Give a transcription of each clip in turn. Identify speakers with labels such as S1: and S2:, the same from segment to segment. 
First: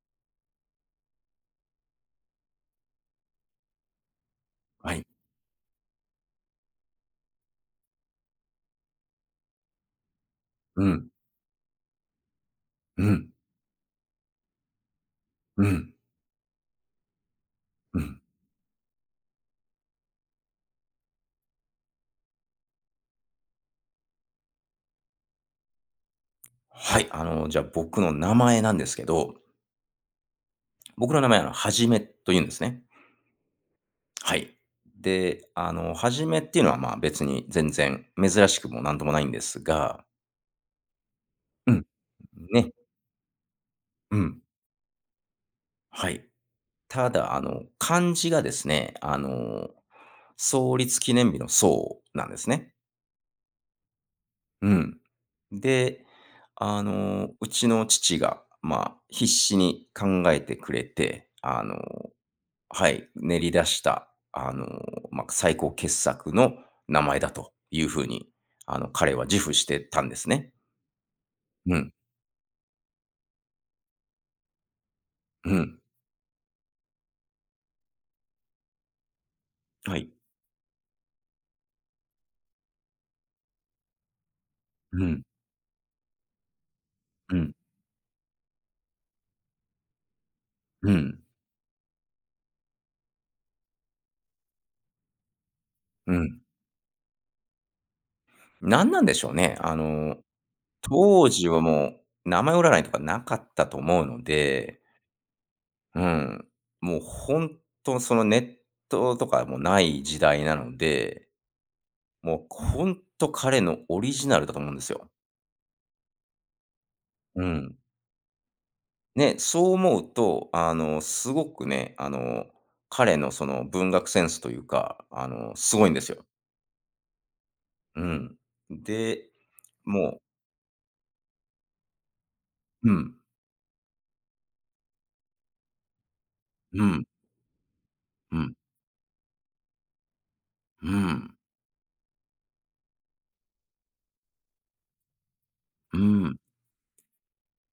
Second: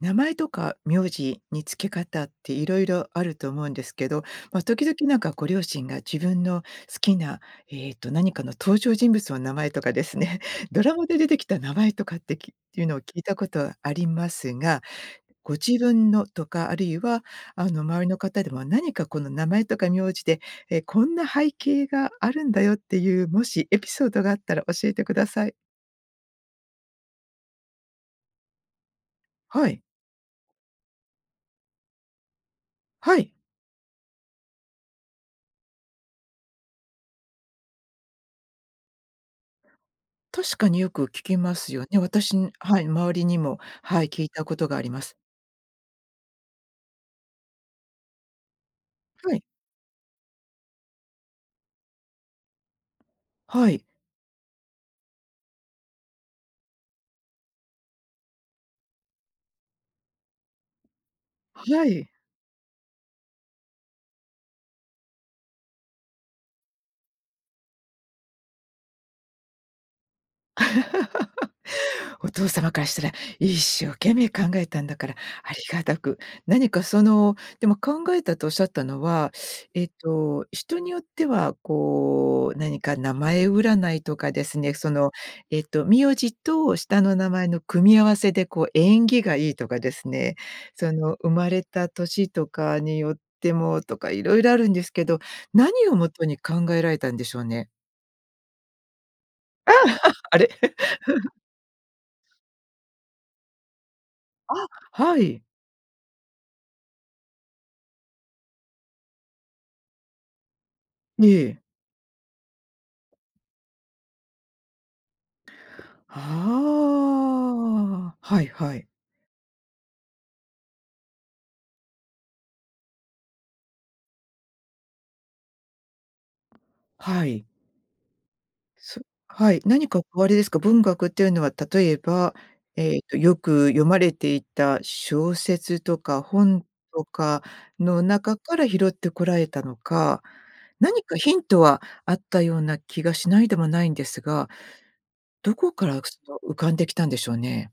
S1: 名前とか苗字に付け方って色々あると思うんですけど、ま、時々
S2: はい。
S1: なんかご両親が自分の好きな、えっと、何かの登場人物の名前とかですね、ド
S2: う
S1: ラマ
S2: ん。
S1: で出てきた名前とかって、きっていうのを
S2: う
S1: 聞い
S2: ん。
S1: たことありますが、ご
S2: う
S1: 自
S2: ん。
S1: 分のとか、あるいは、あの、
S2: う
S1: 周りの
S2: ん。
S1: 方でもなにかこの名前とか苗字で、え「こんな背景があるんだよ」っていうもしエピソードがあったら教えてください。
S2: はい、あの、じゃ、僕の名前なんですけど
S1: はい。
S2: 僕の名前、あの「はじめ」と言うんですね。
S1: はい。
S2: はい、で、あの「はじめ」っていうのは、ま、別に全然珍しくもなんともないんですが
S1: 確かによく聞きま
S2: う
S1: すよ
S2: ん。
S1: ね。私に
S2: ね。
S1: はい、周りにも、はい、
S2: う
S1: 聞い
S2: ん。
S1: たことがあります。
S2: はい。ただ、あの、漢字がですね、あ
S1: はい。
S2: の、創立記念日の「創」なんですね。
S1: はい。
S2: うん。で、あの、うちの父が、ま、必死に考えてくれて、あの
S1: はい。
S2: はい、練り出した、あの、ま、最高傑作の名前だという風に、あの、彼は自負してたんですね。うん。
S1: お父様からしたら、一生懸命考えたんだから
S2: う
S1: 有
S2: ん。
S1: り難くなにかその、でも、考えたとおっしゃったのは、えっ
S2: はい。
S1: と、人によっては、こう、なにか名前占いとかですね、そ
S2: う
S1: の、
S2: ん。
S1: えっと、苗字と下の名
S2: う
S1: 前
S2: ん。
S1: の組み合わせで、こう縁起がいいとかですね、そ
S2: う
S1: の
S2: ん。
S1: 生まれた年とかによってもとか色々あるんですけど、なにをも
S2: う
S1: とに
S2: ん。
S1: 考えられたんでしょうね？
S2: 何なんでしょうね、あ の、
S1: あれ。
S2: 当 時はもう、名前占いとかなかったと思うの
S1: あ、
S2: で
S1: はい。
S2: うん。もうほんと、その、ネットのとかもない時代なので、
S1: ええ。
S2: もうこんと、彼のオリジナルだと思うんですよ。うん。
S1: はあ、はいはい。
S2: ね、そう思うと、あの、すごくね、あの、彼のその文学センスというか、あの、すごいんですよ。
S1: はい。
S2: うん。
S1: そ
S2: で、
S1: はい、何か
S2: もう
S1: おありですか？文学っていうのは、例えば、
S2: う
S1: えっと、
S2: ん。
S1: よく読まれていた小説とか本
S2: うん。
S1: とかの中
S2: うん。
S1: から拾ってこられたのか、
S2: う
S1: 何か
S2: ん。
S1: ヒントはあったような気がしないでもないんですが。どこから、
S2: う
S1: そ
S2: ん。
S1: の浮かんできたんでしょうね。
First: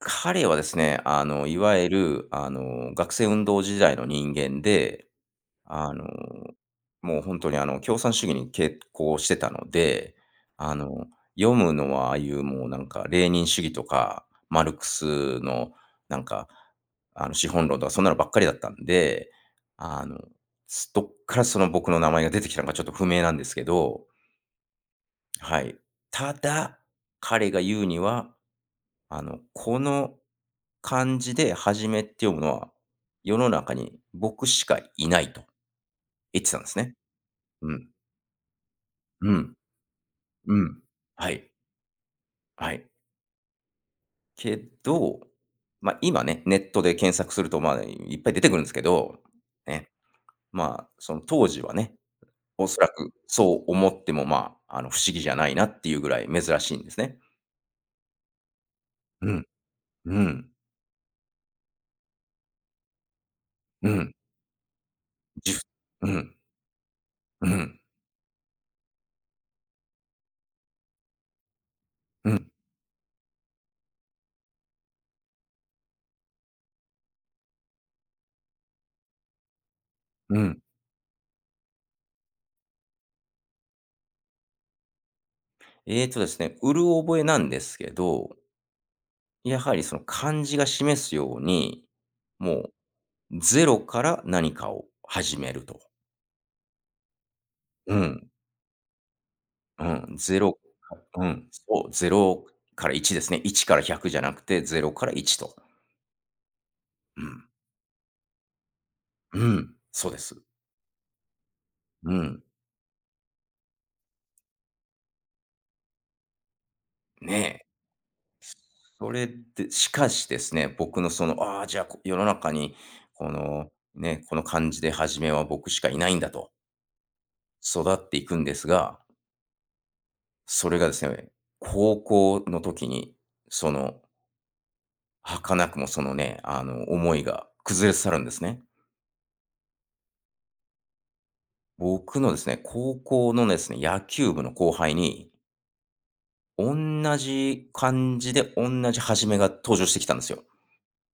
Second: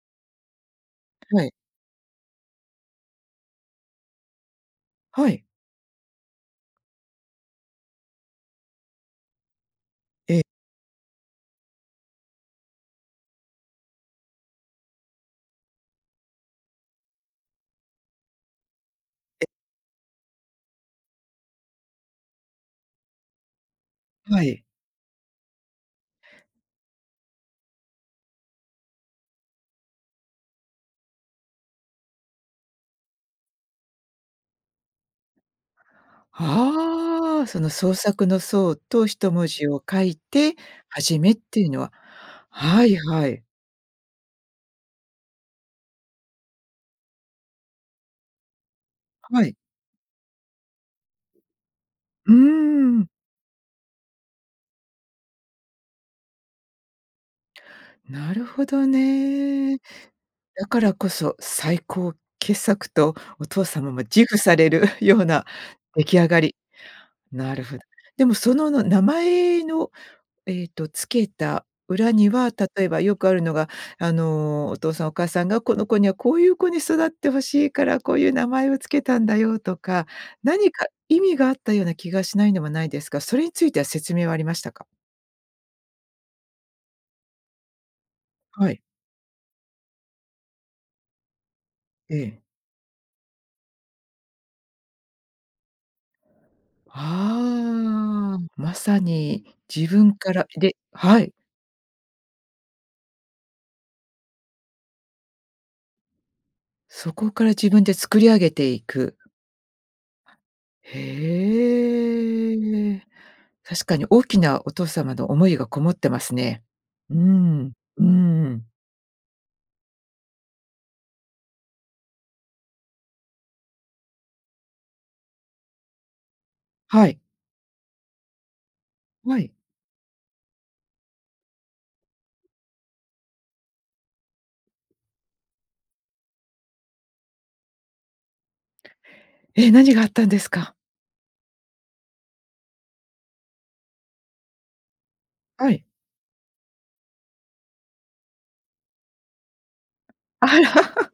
S2: 彼はですね、あ
S1: は
S2: の
S1: い。
S2: いわゆる、あの学生運動時代の人間で、
S1: はい。
S2: あの、もうほんとに、あの、共産主義に傾向してたので、
S1: ええ。
S2: あの、読むのは、ああいう、もうなんか、レーニン主義とか、マルクスのなんか、あの資本論とかそんなのばっかりだったんで、
S1: え。
S2: あの、す、どっからその僕の名前が出てきたのか、ちょっと不明なんですけど。
S1: はい。
S2: はい。ただ、彼が言うには、あの、「この、漢字ではじめって読むのは、世の中に僕しかいない」と言ってたんですね。
S1: はあ、その
S2: うん。
S1: 創作の創と、ひ
S2: う
S1: とも
S2: ん。
S1: じを書いて、
S2: うん。
S1: はじ
S2: は
S1: めっ
S2: い。
S1: ていうのは
S2: は
S1: は
S2: い。
S1: いはい。
S2: けど、ま、今ね、ネットで検索すると、ま、いっぱい出てくるんですけど
S1: はい。
S2: ね。ま、その当時はね、
S1: うー
S2: おそら
S1: ん。
S2: くそう思っても、ま、あの、不思議じゃないなっていうぐらい珍しいんですね。
S1: なるほど
S2: うん。
S1: ね。
S2: うん。
S1: だからこそ、最高傑作とお父様
S2: う
S1: も
S2: ん。
S1: 自負されるような
S2: 自負、
S1: 出
S2: う
S1: 来上
S2: ん。
S1: がり。
S2: う
S1: なるほ
S2: ん。
S1: でもそのの、名前の、えっと、つけた裏に
S2: うん。
S1: は、例えばよくあるのがあの、お父さんお母さんが「この子にはこういう子に育って欲しいから、こういう名前をつけたんだよ」とか、
S2: うん。
S1: 何か意味があったような気がしないでもないですが、それについては説明はありましたか？
S2: えっとですね、うる覚えなんですけど
S1: はい。
S2: やはりその漢字が示すように、
S1: ええ。
S2: もう、0から何かを始めると。うん。
S1: ああ、まさに
S2: う
S1: 自分
S2: ん、
S1: か
S2: ゼ
S1: ら
S2: ロ
S1: いで
S2: [unintelligible]
S1: は
S2: う
S1: い。
S2: ん、そう、0から1ですね。1から100じゃなくて、0から1と。
S1: そ
S2: う
S1: こか
S2: ん。
S1: ら自分で作り上げていく。
S2: うん、そうです。うん。
S1: へえ。確かに大きな、お父様の思いが込もってますね。うー
S2: ねえ。
S1: ん。うーん。
S2: それって、しかしですね、僕のその、ああ、じゃあ、こ世の中に、この、ね、この漢字で「はじめ」は僕しかいないんだと
S1: はい。
S2: 育っていくんですが
S1: はい。
S2: それがですえ、高校の時に、その儚くも、そのね、あの、思いが崩れ去るんですね。
S1: え！何があったんですか？
S2: 僕のですね、高校のですね、野球部の後輩に
S1: はい。
S2: おんなじ漢字でおんなじ「はじめ」が、登場してきたんですよ。
S1: あら。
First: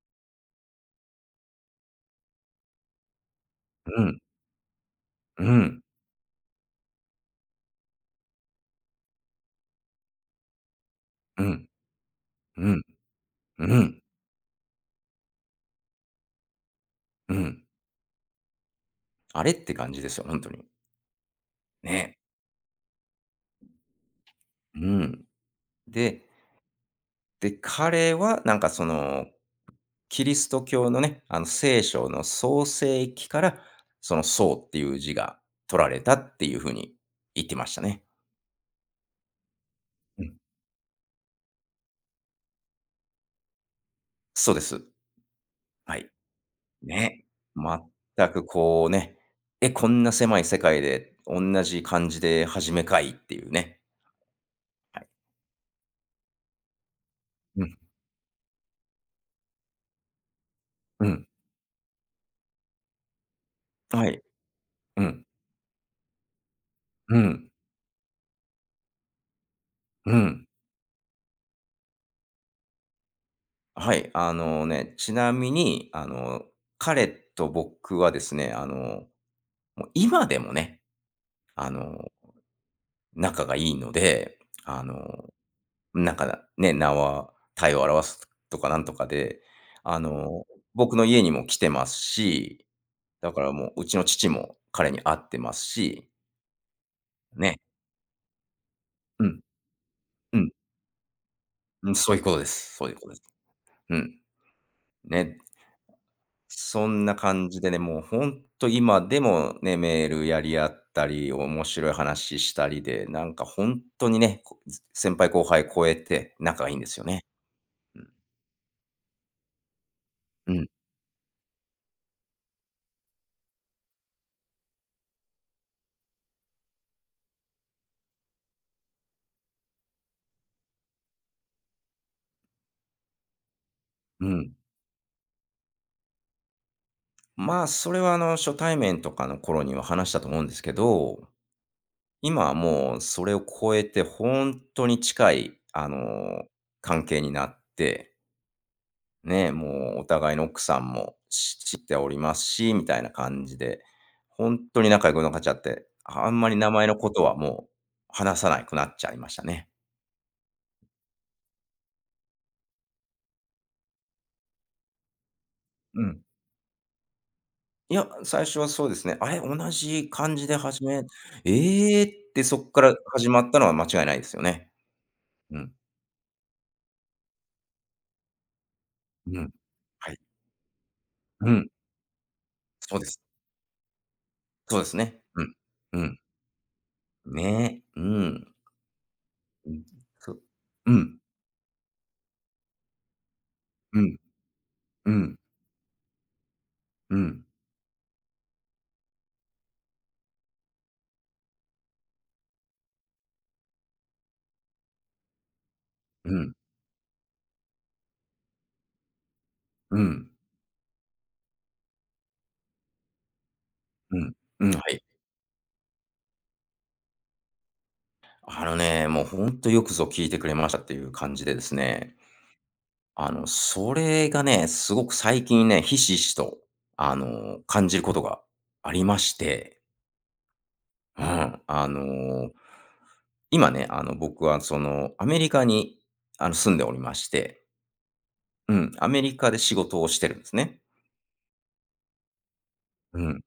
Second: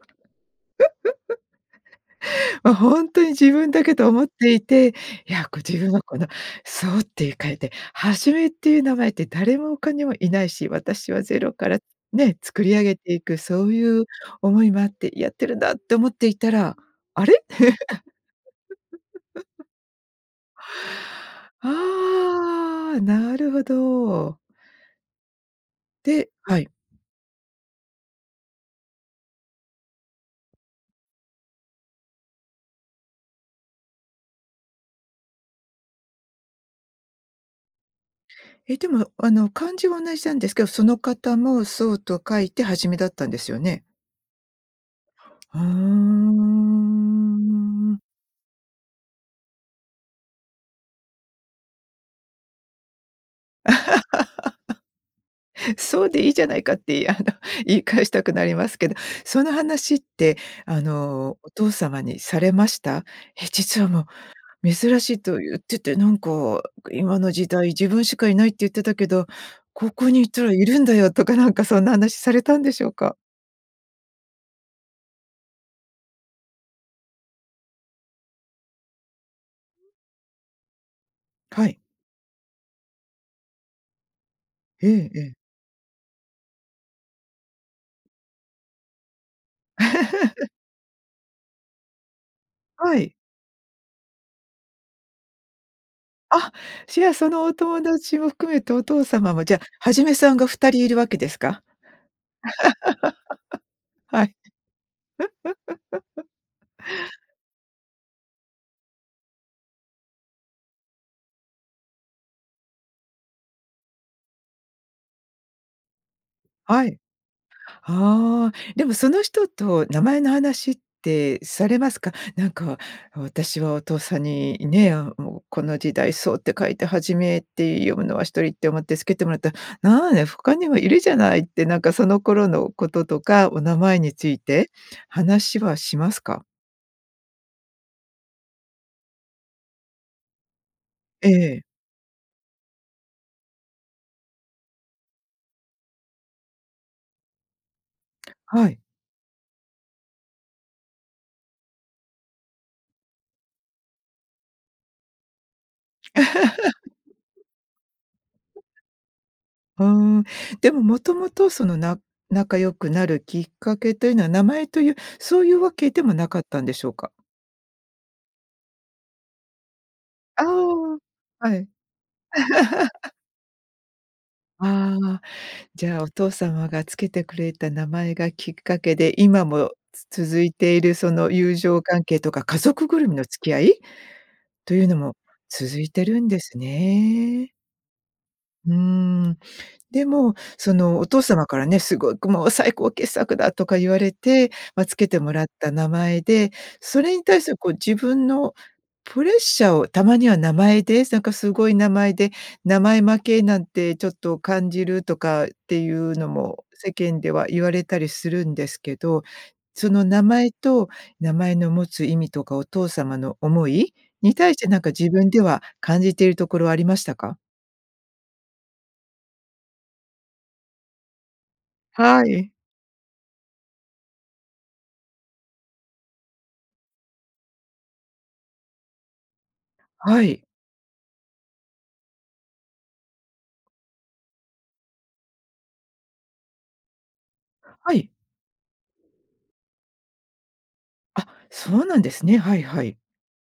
S1: あ、ほんとに自分だけ
S2: う
S1: と
S2: ん。
S1: 思っていて、いや、
S2: う
S1: こう自
S2: ん。
S1: 分はこの「創」って、ゆ書いて、「はじめ」っていう名前って誰もほかにはいないし、私はゼ
S2: う
S1: ロ
S2: ん。
S1: からね、作
S2: う
S1: り
S2: ん。
S1: 上げていく、
S2: う
S1: そうい
S2: ん。
S1: う思いもあってやってるんだって思っていたら、あ
S2: う
S1: れ？
S2: ん。あれ？っ て感じですよ、ほんとに。ね。
S1: ああ、なるほど。
S2: うん。で、
S1: ではい。
S2: で、彼はなんかその、キリスト教のね、あの、聖書の創世期から、その「創」っていう字が取られたっていう風に言ってましたね。
S1: え、でも、あの漢字は同
S2: う
S1: じな
S2: ん。
S1: んですけど、その方も創と書いて、はじめ、だったんですよね。
S2: そうです。
S1: ふー
S2: はい。ね。
S1: ん。
S2: 全くこうね。え、こんな狭い世界で、おんなじ漢字で、はじめ、かいっていうね。はい。
S1: そう、でいいじゃないかっていあの、
S2: うん。
S1: 言い返したくなりますけど。その話って、あ
S2: うん。
S1: のお父様にされました？「え、実はも
S2: はい。
S1: う、珍
S2: う
S1: しい
S2: ん。
S1: と言っててなんか、
S2: う
S1: 『今の時
S2: ん。
S1: 代自分しかいない』って言ってたけど、高校
S2: う
S1: に行った
S2: ん。
S1: らいるんだよ」とかなんか、そんな話されたんでしょうか？
S2: はい。あのね。ちなみに、あの彼と僕はですね。あの、もう今でもね、
S1: は
S2: あ
S1: い。
S2: の仲がいいので。あ
S1: えええ
S2: の、
S1: え。
S2: なんか、ね。名は体を表すとかなんとかで、あの、僕の家にも来てますし、
S1: はい。
S2: だからもう、うちの父も彼に会ってますし
S1: あ、じゃあ、そのお
S2: ね。
S1: 友達も含めて、お父
S2: う
S1: 様
S2: ん。
S1: もじゃ、はじめさん
S2: う
S1: が
S2: ん。
S1: 2人いるわけですか？
S2: うん。そういうことですそういうことです。う ん。
S1: はい。
S2: ね。そんな感じでね。もうほんと、今でもね、メールやり合ったり、面白い話したりで、なんかほんとにね、こつ先輩後輩超えて、仲がいいんで
S1: は
S2: す
S1: い。
S2: よね。うん。
S1: ああ、でもその人と、名前の
S2: うん。
S1: 話ってされますか？なんか私は、お父さんにね、あ、もうこの時代、創って書いてはじめって読むのは1人って思ってつけてもらったら、なあんや、他にもいるじゃないって、なんかその頃のこととか、お名前に
S2: う
S1: つい
S2: ん。
S1: て話はしますか？
S2: まあ、それはあの、初対面とかの頃には話したと思うんですけど、
S1: ええ。
S2: 今はもうそれを超えて、ほんとに近い、あの、関係になって
S1: はい。
S2: ね、もうお互いの奥さんもし知っておりますし、みたいな感じで、ほんとに仲良くなかちゃって、あんまり名前のことは もう、話さないくなっちゃいましたね。
S1: うーん。でも、もともと、そのな仲良くなるきっかけというのは名前という、そういうわけで
S2: う
S1: も
S2: ん。
S1: なかったんでしょうか？
S2: いや、最初はそうですね。「あれ、同じ漢
S1: あ
S2: 字で『はじ
S1: あ、
S2: め』。
S1: はい。
S2: ええ？」ってそっから 始まったのは間違いないですよね。
S1: ああ、
S2: うん。
S1: じゃあ、お父様がつけてくれた名前がきっかけで、
S2: う
S1: 今
S2: ん。
S1: も
S2: はい。
S1: つ続いているその
S2: う
S1: 友
S2: ん。
S1: 情関係とか、家族
S2: そ
S1: ぐ
S2: うで
S1: るみ
S2: す。
S1: の付き合い？と
S2: そう
S1: い
S2: で
S1: うの
S2: す
S1: も
S2: ね。うん。
S1: 続い
S2: う
S1: て
S2: ん。
S1: るんですね。
S2: ね、うん。
S1: うーん、
S2: うん。
S1: で
S2: そ
S1: も
S2: う
S1: そ
S2: う
S1: の、お
S2: ん。
S1: 父様からね、「すごくもう、最高傑作だ！」とか言わ
S2: う
S1: れ
S2: ん。
S1: て、ま、つけ
S2: う
S1: ても
S2: ん。
S1: らった名前で、そ
S2: う
S1: れに対
S2: ん。
S1: するこう自分のプレッシャーを、たまには名前で、すなんかすごい名前で、名前負けなんてちょっと感じるとかっていうの
S2: うん。
S1: も世間では言われたりするんですけど、そ
S2: う
S1: の名
S2: ん。
S1: 前と名前の持つ意味とかお父様の思い
S2: うん。
S1: に対し
S2: う
S1: て、
S2: ん、
S1: な
S2: は
S1: んか
S2: い。
S1: 自分では感じているところありましたか？
S2: あのね、もうほんと、よくぞ聞いてくれましたっていう感じでですね。
S1: はい。
S2: あの、それがね、すごく最近ね、ひしひしとあの、感じることがありまして。
S1: はい。
S2: うん、あの、今ね、あの、僕はその、アメリカに、あの、住んでおりまして
S1: はい。
S2: うん、アメリカで仕事をしてるんすね。
S1: あ、そうなんですね。はいはい。
S2: うん。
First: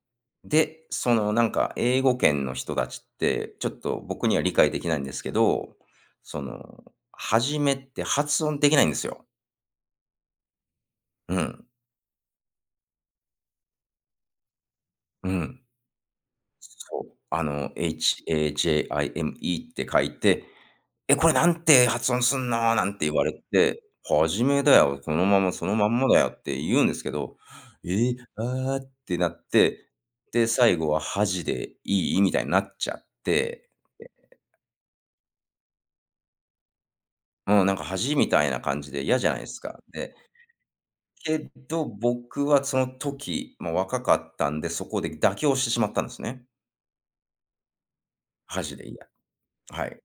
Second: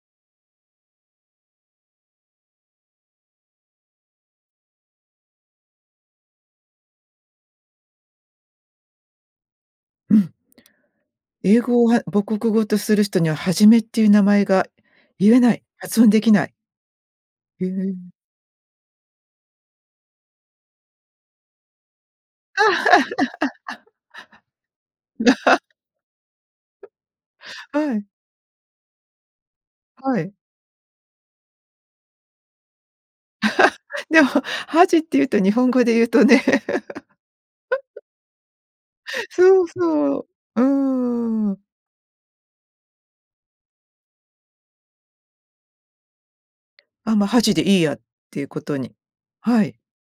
S2: で、その、なんか、英語圏の人達って、ちょっと僕には理解できないんですけど。その「はじめ」って発音できないんですよ。
S1: うん。
S2: う
S1: 英
S2: ん。
S1: 語をは、母国語とする人には「はじめ」っていう名前が
S2: う
S1: 言えな
S2: ん。
S1: い、発音できない。
S2: すそう、あ
S1: へ
S2: の、
S1: え。
S2: HAJIME って書いて「え、これ何て発音すんの？」なんて言われて「はじめだよ。そのまま、そのまんまだよ」って言うんですけど
S1: はい。
S2: 「え、ああ」ってなって、
S1: はい。
S2: で、最後は「はじでいい？」みたいになっちゃって。で
S1: でも、「はじ」っていうと、日本語で言うとね。
S2: もう、なんか 「恥」みたいな感じで、嫌じゃないす
S1: そう、
S2: か、で、
S1: そう、う
S2: け
S1: ーん。
S2: ど、僕はその時、もう、若かったんで、そこで妥協してしまったんすね。
S1: あ、ま、はじでいいやっていうこ
S2: はじ
S1: と
S2: でい
S1: に
S2: いや、
S1: はい。
S2: はい。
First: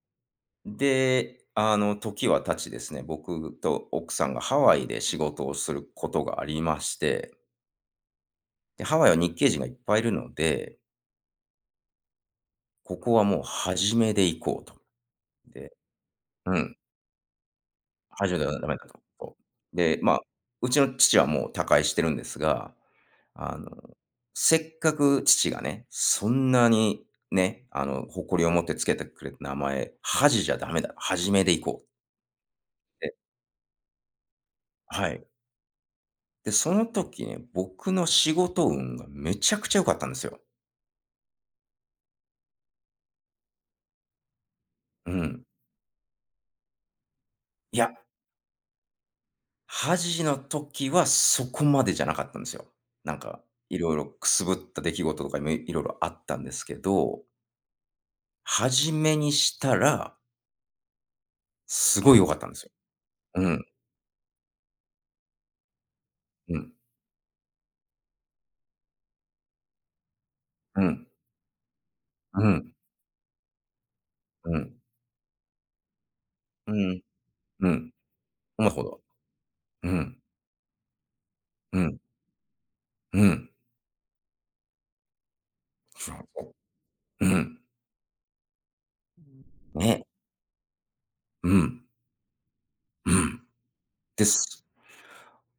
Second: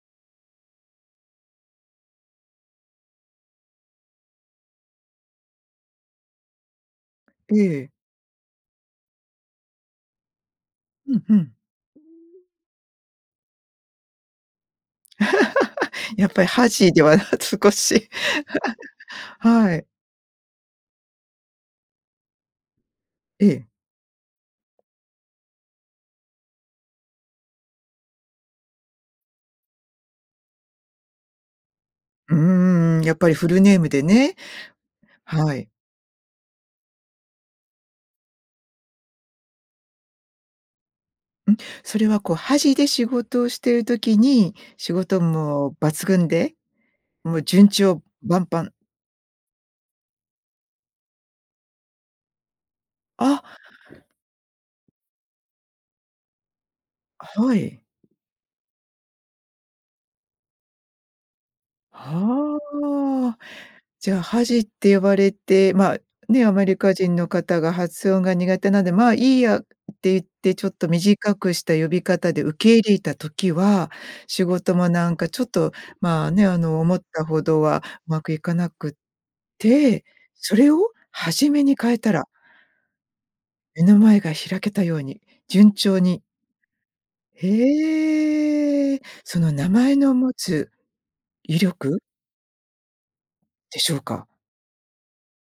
S2: で、あの、時は経ちですね、僕と奥さんがハワイで仕事をすることがありまして。
S1: ええ。
S2: で、ハワイは日系人がいっぱいいるので
S1: うんうん。うーん。
S2: ここはもう、はじめでいこうと。で
S1: やっぱり、
S2: う
S1: は
S2: ん。
S1: じでは少し
S2: はじではだめだと。と。
S1: はい。
S2: で、まあ、うちの父はもう他界してるんですが、
S1: え
S2: あ
S1: え。
S2: の、せっかく父がね、そんなに、ね、あの誇りを持って付けてくれた名前、はじじゃダメだ、はじめでいこう。
S1: うーん、や
S2: で。
S1: っぱりフルネームでね。
S2: はい。
S1: はい。
S2: で、その時ね、僕の仕事運がめちゃくちゃ良かったんですよ。
S1: うん、それはこう、はじで仕事をしてる時に、仕
S2: う
S1: 事運
S2: ん。
S1: も抜群で、もうじゅん
S2: い
S1: ち
S2: や
S1: ょうばんぱん。
S2: はじの時はそこまでじゃなかったんですよ。なんか、
S1: あ。
S2: 色々くすぶった出来事とかめ、色々あったんですけど。
S1: はい。
S2: はじめにしたらすごい良かったんで
S1: は
S2: すよ。
S1: あ、
S2: うん。
S1: じゃあはじって呼ばれて、まあ、ね、ア
S2: う
S1: メ
S2: ん。
S1: リカ人の方が発音が苦手なんで、「まあ、いいや」って、言ってちょっ
S2: う
S1: と
S2: ん。
S1: 短くした呼び方で
S2: う
S1: 受
S2: ん。
S1: け入れた時は、仕
S2: うん。
S1: 事もなんかちょっと、まあね、あ
S2: う
S1: の思っ
S2: ん。
S1: たほど
S2: う
S1: は
S2: ん。
S1: うまくいか
S2: お
S1: な
S2: まほど
S1: く
S2: は。う
S1: て、
S2: ん。
S1: それをはじめに
S2: う
S1: 変え
S2: ん。
S1: たら
S2: うん。
S1: 目の前が開けたように順調に。
S2: うん。
S1: へえ、その名前
S2: ね。
S1: の持つ
S2: う
S1: 威
S2: ん。
S1: 力
S2: うん。
S1: でしょう
S2: で
S1: か？
S2: す。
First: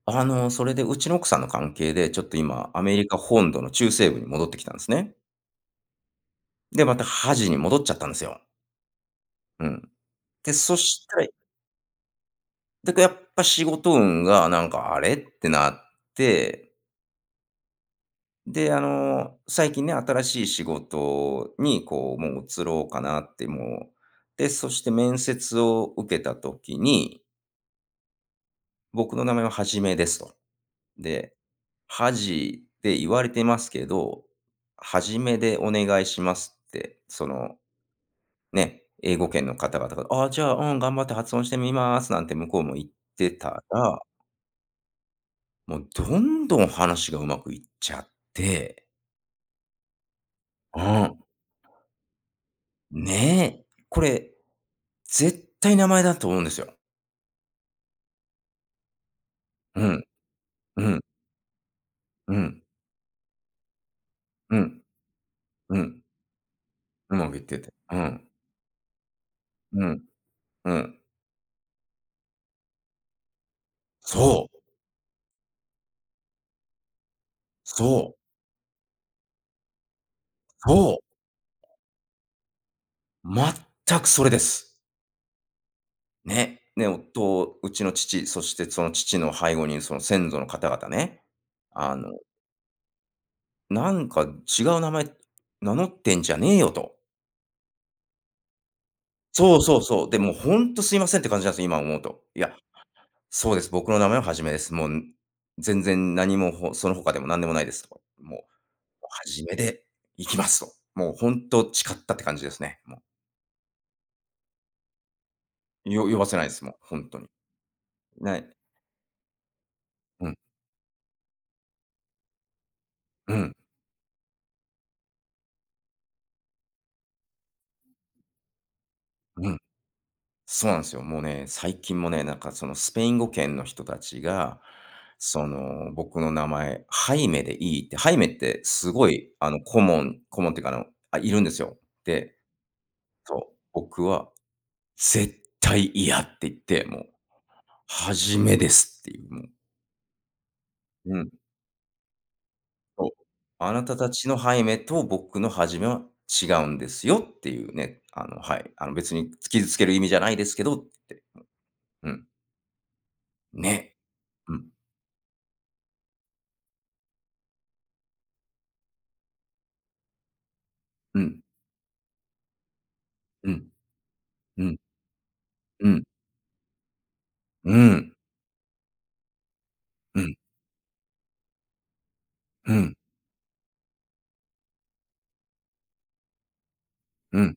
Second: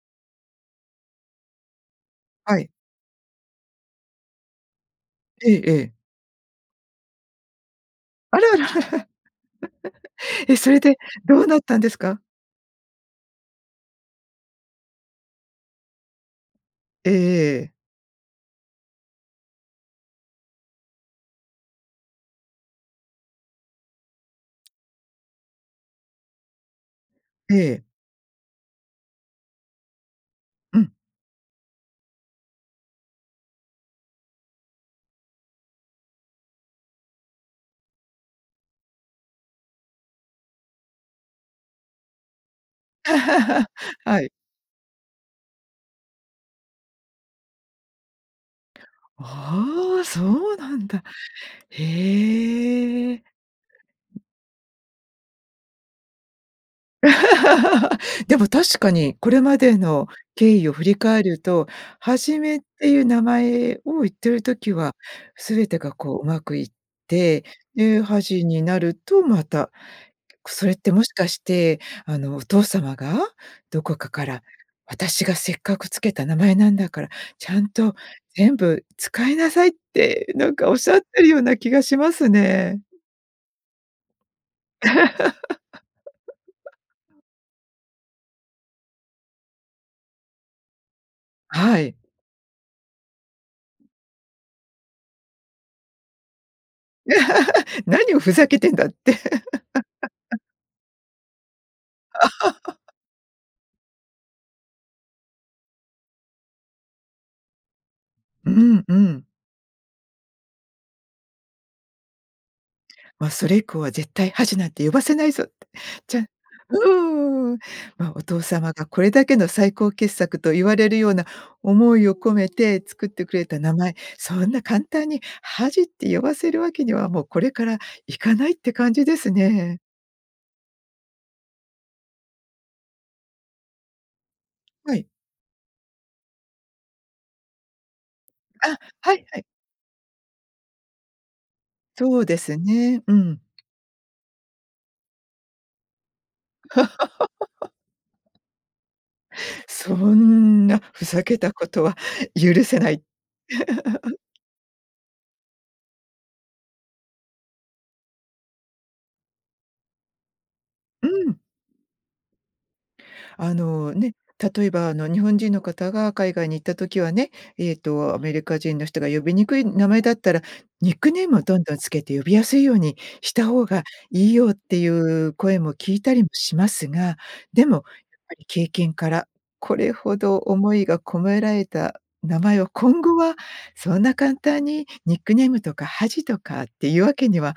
S2: あの、それでうちの奥さんの関係で、ちょっと
S1: は
S2: 今、
S1: い。
S2: アメリカ本土の中西部に戻ってきたんですね。
S1: ええええ。
S2: で、また、はじに戻っちゃったんです
S1: あ
S2: よ。
S1: らあらあら。
S2: うん。で、
S1: え、そ
S2: そ
S1: れで
S2: したい
S1: どうなったんですか？
S2: だか、やっぱ仕事運がなんか、あれ、ってなって
S1: ええええ。
S2: で、あの、最近ね。新しい仕事にこう、もう、移ろうかなってもう。で、そして面接を受けた時に
S1: ええ。
S2: 「僕の名前ははじめです」と。
S1: うん。
S2: で「はじって言われてますけど、はじめでお願いします」って、その、ね、英語圏の方々が「あ、じゃあ、うん、頑張って発音してみます」なんて向こうも言ってた ら
S1: はい。
S2: もう、どんどん話がうまくいっちゃって
S1: ああ、そうな
S2: う
S1: んだ。
S2: ん。
S1: へえ。
S2: ね、これ、絶対名前だと思うんですよ。
S1: でも確かに、これまで
S2: うん。
S1: の経緯を振
S2: う
S1: り
S2: ん。
S1: 返るとは
S2: う
S1: じめっ
S2: ん。
S1: ていう名前を言ってる
S2: う
S1: 時
S2: ん。
S1: は、すべ
S2: う
S1: てが
S2: ん。
S1: こう、うまくいっ
S2: うまくいっ
S1: て、
S2: てて、う
S1: で、は
S2: ん。
S1: じになると、また、
S2: うん。
S1: くそ
S2: う
S1: れって
S2: ん。
S1: もしかして、あの、お父様が、どこかから
S2: そう。
S1: 「私がせっかくつけた名前なんだから、ちゃんと
S2: そう。
S1: 全部使いなさい」って、なんかおっし
S2: そう。
S1: ゃってるような気がしますね。
S2: 全くそれです。ね、ね、おとうちの父、そしてその父の背後に、その先祖の方々ね、
S1: は
S2: あ
S1: い。
S2: の「なんか、違う名前名乗ってんじゃねえよ」と。
S1: 「何をふざけてんだ」って。
S2: そうそうそう、でも 「ほんと、すいません」って感じなんす、今思うと。いや 「そうです、僕の名前は『はじめ』です。もう、ん、全然なにも、ほそのほかでもなんでもないです」と。もう「も
S1: うん、う
S2: う『は
S1: ん。
S2: じめ』で、いきます！」と、もうほんと誓ったって感じですね、もう。
S1: ま、それ以降は「絶対、『はじ』なんて呼ばせないぞ」って。
S2: よ
S1: じ
S2: 呼
S1: ゃ
S2: ばせないです、もう、ほんとに。
S1: うーん。ま、お
S2: な
S1: 父
S2: い
S1: 様がこれだけの、最高傑
S2: うん。
S1: 作と言われるような、思いを込めて作って
S2: う
S1: くれ
S2: ん。
S1: た名前、そんな簡単に「はじ」って呼ばせるわけには、もうこれからいかないって感じです
S2: うん。
S1: ね。
S2: そうなんすよ。もうね、最近もね、なんかそのスペイン語圏の人たちが、
S1: はい。
S2: その、僕の名前「『ハイメ』でいい？」って、「ハイメ」って
S1: あ！
S2: すご
S1: はい、
S2: い
S1: はい。
S2: あの、コモンコモンっていうか、あの、あ、いるんですよ。
S1: そう
S2: で、
S1: ですね、う
S2: そ
S1: ん。
S2: う、僕は「絶対、嫌！」って言って、もう、「『は じめ』です！」っていう、もう。
S1: そんなふ
S2: う
S1: ざ
S2: ん。
S1: けたことは許せない。
S2: そう、「あなたたち の『ハイメ』と、僕の『はじめ』は違うんですよ」っていうね、あの、はい、あの、別につ傷つける意味じゃないですけどっ
S1: う
S2: て、
S1: ん。
S2: うん、うん。
S1: あの
S2: ね、
S1: ね、
S2: うん。
S1: 例えば、あの、日本人の方が海外に行った時はね、えっと、アメリカ人の人が呼びにくい名前だったら、ニック
S2: う
S1: ネームを
S2: ん。
S1: どんどんつけて呼びやすいようにした
S2: う
S1: 方
S2: ん。
S1: がいいよっ
S2: う
S1: て
S2: ん。
S1: いう声も
S2: う
S1: 聞い
S2: ん。
S1: たりもしますが、で
S2: うー
S1: もやっ
S2: ん。
S1: ぱり経験から、これほ
S2: うん。
S1: ど思いが込められた名前を、
S2: ふん。
S1: 今後はそんな簡単にニックネームとか「はじ」とかっていうわけに
S2: うん。
S1: は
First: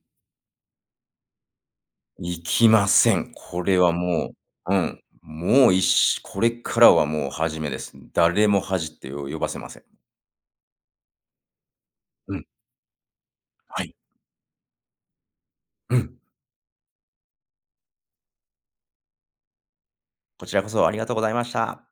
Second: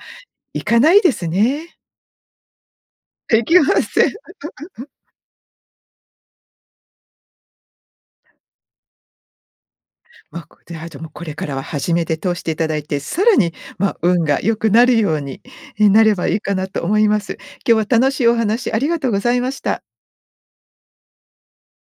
S1: いかないですね。
S2: いきません。
S1: 出来
S2: これ
S1: ま
S2: は
S1: せん。
S2: もう、う ん、もういっしこれからはもう「はじめ」です。誰も「はじ」ってよ呼ばせません。
S1: わこう、で、あ、じゃ、もうこれからは「はじめ」で
S2: う
S1: 通し
S2: ん。
S1: ていただいて、さらに、
S2: はい。
S1: ま、運が良くなるように、え、
S2: う
S1: なれ
S2: ん。
S1: ばいいかなと思います。今日は楽しいお話ありがとうございました。
S2: こちらこそ、ありがとうございました。